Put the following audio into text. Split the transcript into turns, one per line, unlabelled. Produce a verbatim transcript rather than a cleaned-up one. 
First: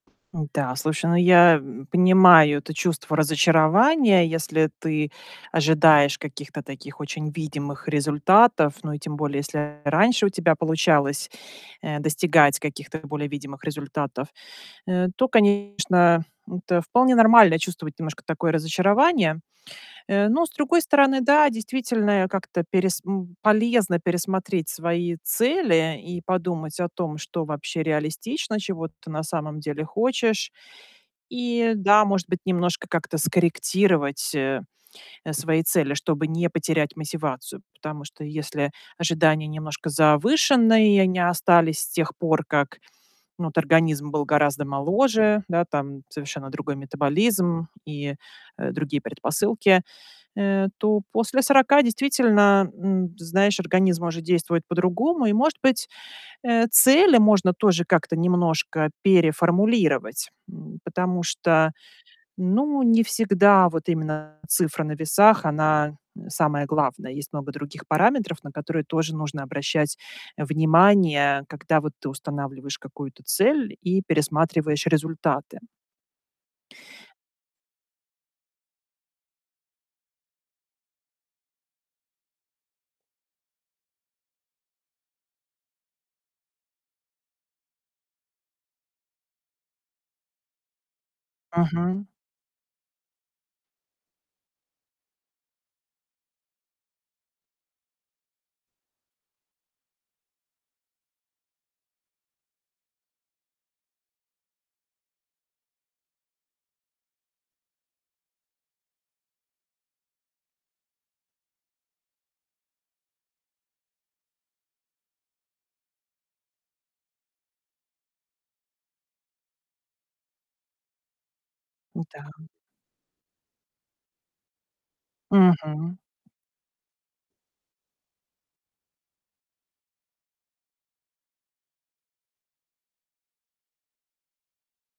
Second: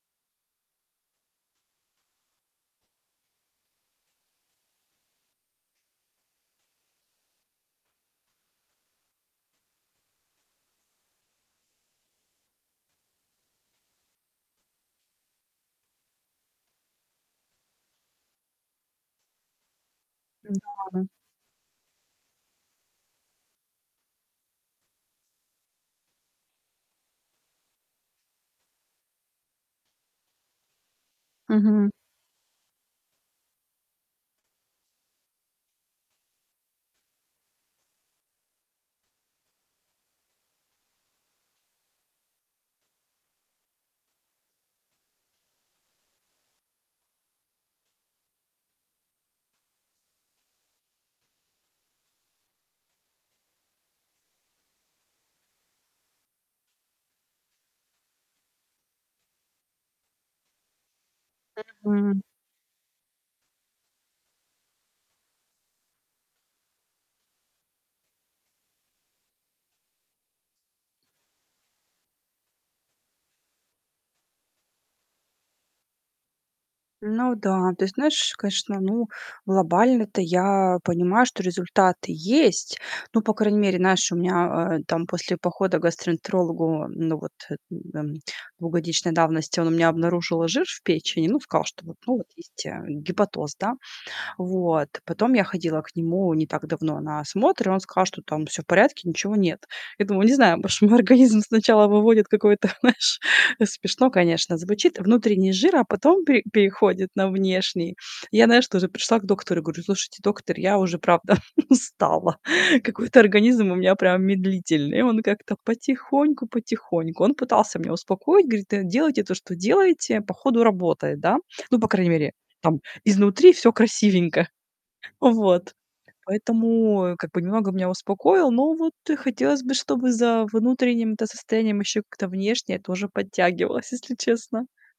Н-да, слушай, ну я, м, понимаю это чувство разочарования. Если ты ожидаешь каких-то таких очень видимых результатов, ну и тем более, если раньше у тебя получалось, э, достигать каких-то более видимых результатов, э, то, конечно, это вполне нормально чувствовать немножко такое разочарование. Э, но с другой
Н-да.
стороны, да, действительно, а, как-то перес м, полезно пересмотреть свои цели и подумать о том, что вообще реалистично, чего ты на самом деле хочешь. И,
Мгм.
да, может быть, немножко как-то скорректировать, э, э, свои цели, чтобы не потерять мотивацию. Потому что если ожидания немножко завышенные и они остались с тех пор, как вот организм был гораздо моложе, да, там совершенно другой метаболизм и, э, другие предпосылки, э, то после сорока действительно, м, ты знаешь, организм может действовать по-другому. И может быть, э, цели можно тоже как-то немножко переформулировать, м. Потому что,
Мгм.
ну, не всегда вот именно цифра на весах, она, э, самая главная. Есть много других параметров, на которые тоже нужно обращать внимание, когда вот ты устанавливаешь какую-то цель и пересматриваешь результаты.
Ну да, то есть, знаешь, конечно, ну, глобально-то я понимаю, что результаты есть. Ну, по крайней мере, знаешь, у меня, э, там после похода к гастроэнтерологу, ну, вот, э, эм, двухгодичной давности он у меня обнаружил жир в печени, ну, сказал, что вот,
Мгм.
ну, вот есть, э, гепатоз, да. Вот. Потом я ходила к нему не так давно на осмотр, и он сказал, что там всё в порядке, ничего нет. Я думаю, не знаю, может мой организм сначала выводит какой-то, знаешь- смешно, конечно, звучит- внутренний жир, а потом пе переходит на внешний. Я, знаешь, тоже пришла к доктору и говорю: "Слушайте, доктор, я уже правда устала. Какой-то организм у меня прям медлительный. И он как-то потихоньку-потихоньку". Он пытался меня успокоить, говорит: "Да делайте то, что делаете. По ходу работает, да?" Ну, по крайней
Н-да.
мере, там изнутри всё красивенько. Вот.
Мгм.
Поэтому, как бы, немного меня успокоил, но вот, э, и хотелось бы, чтобы за внутренним-то состоянием ещё как-то внешнее тоже подтягивалось, если честно.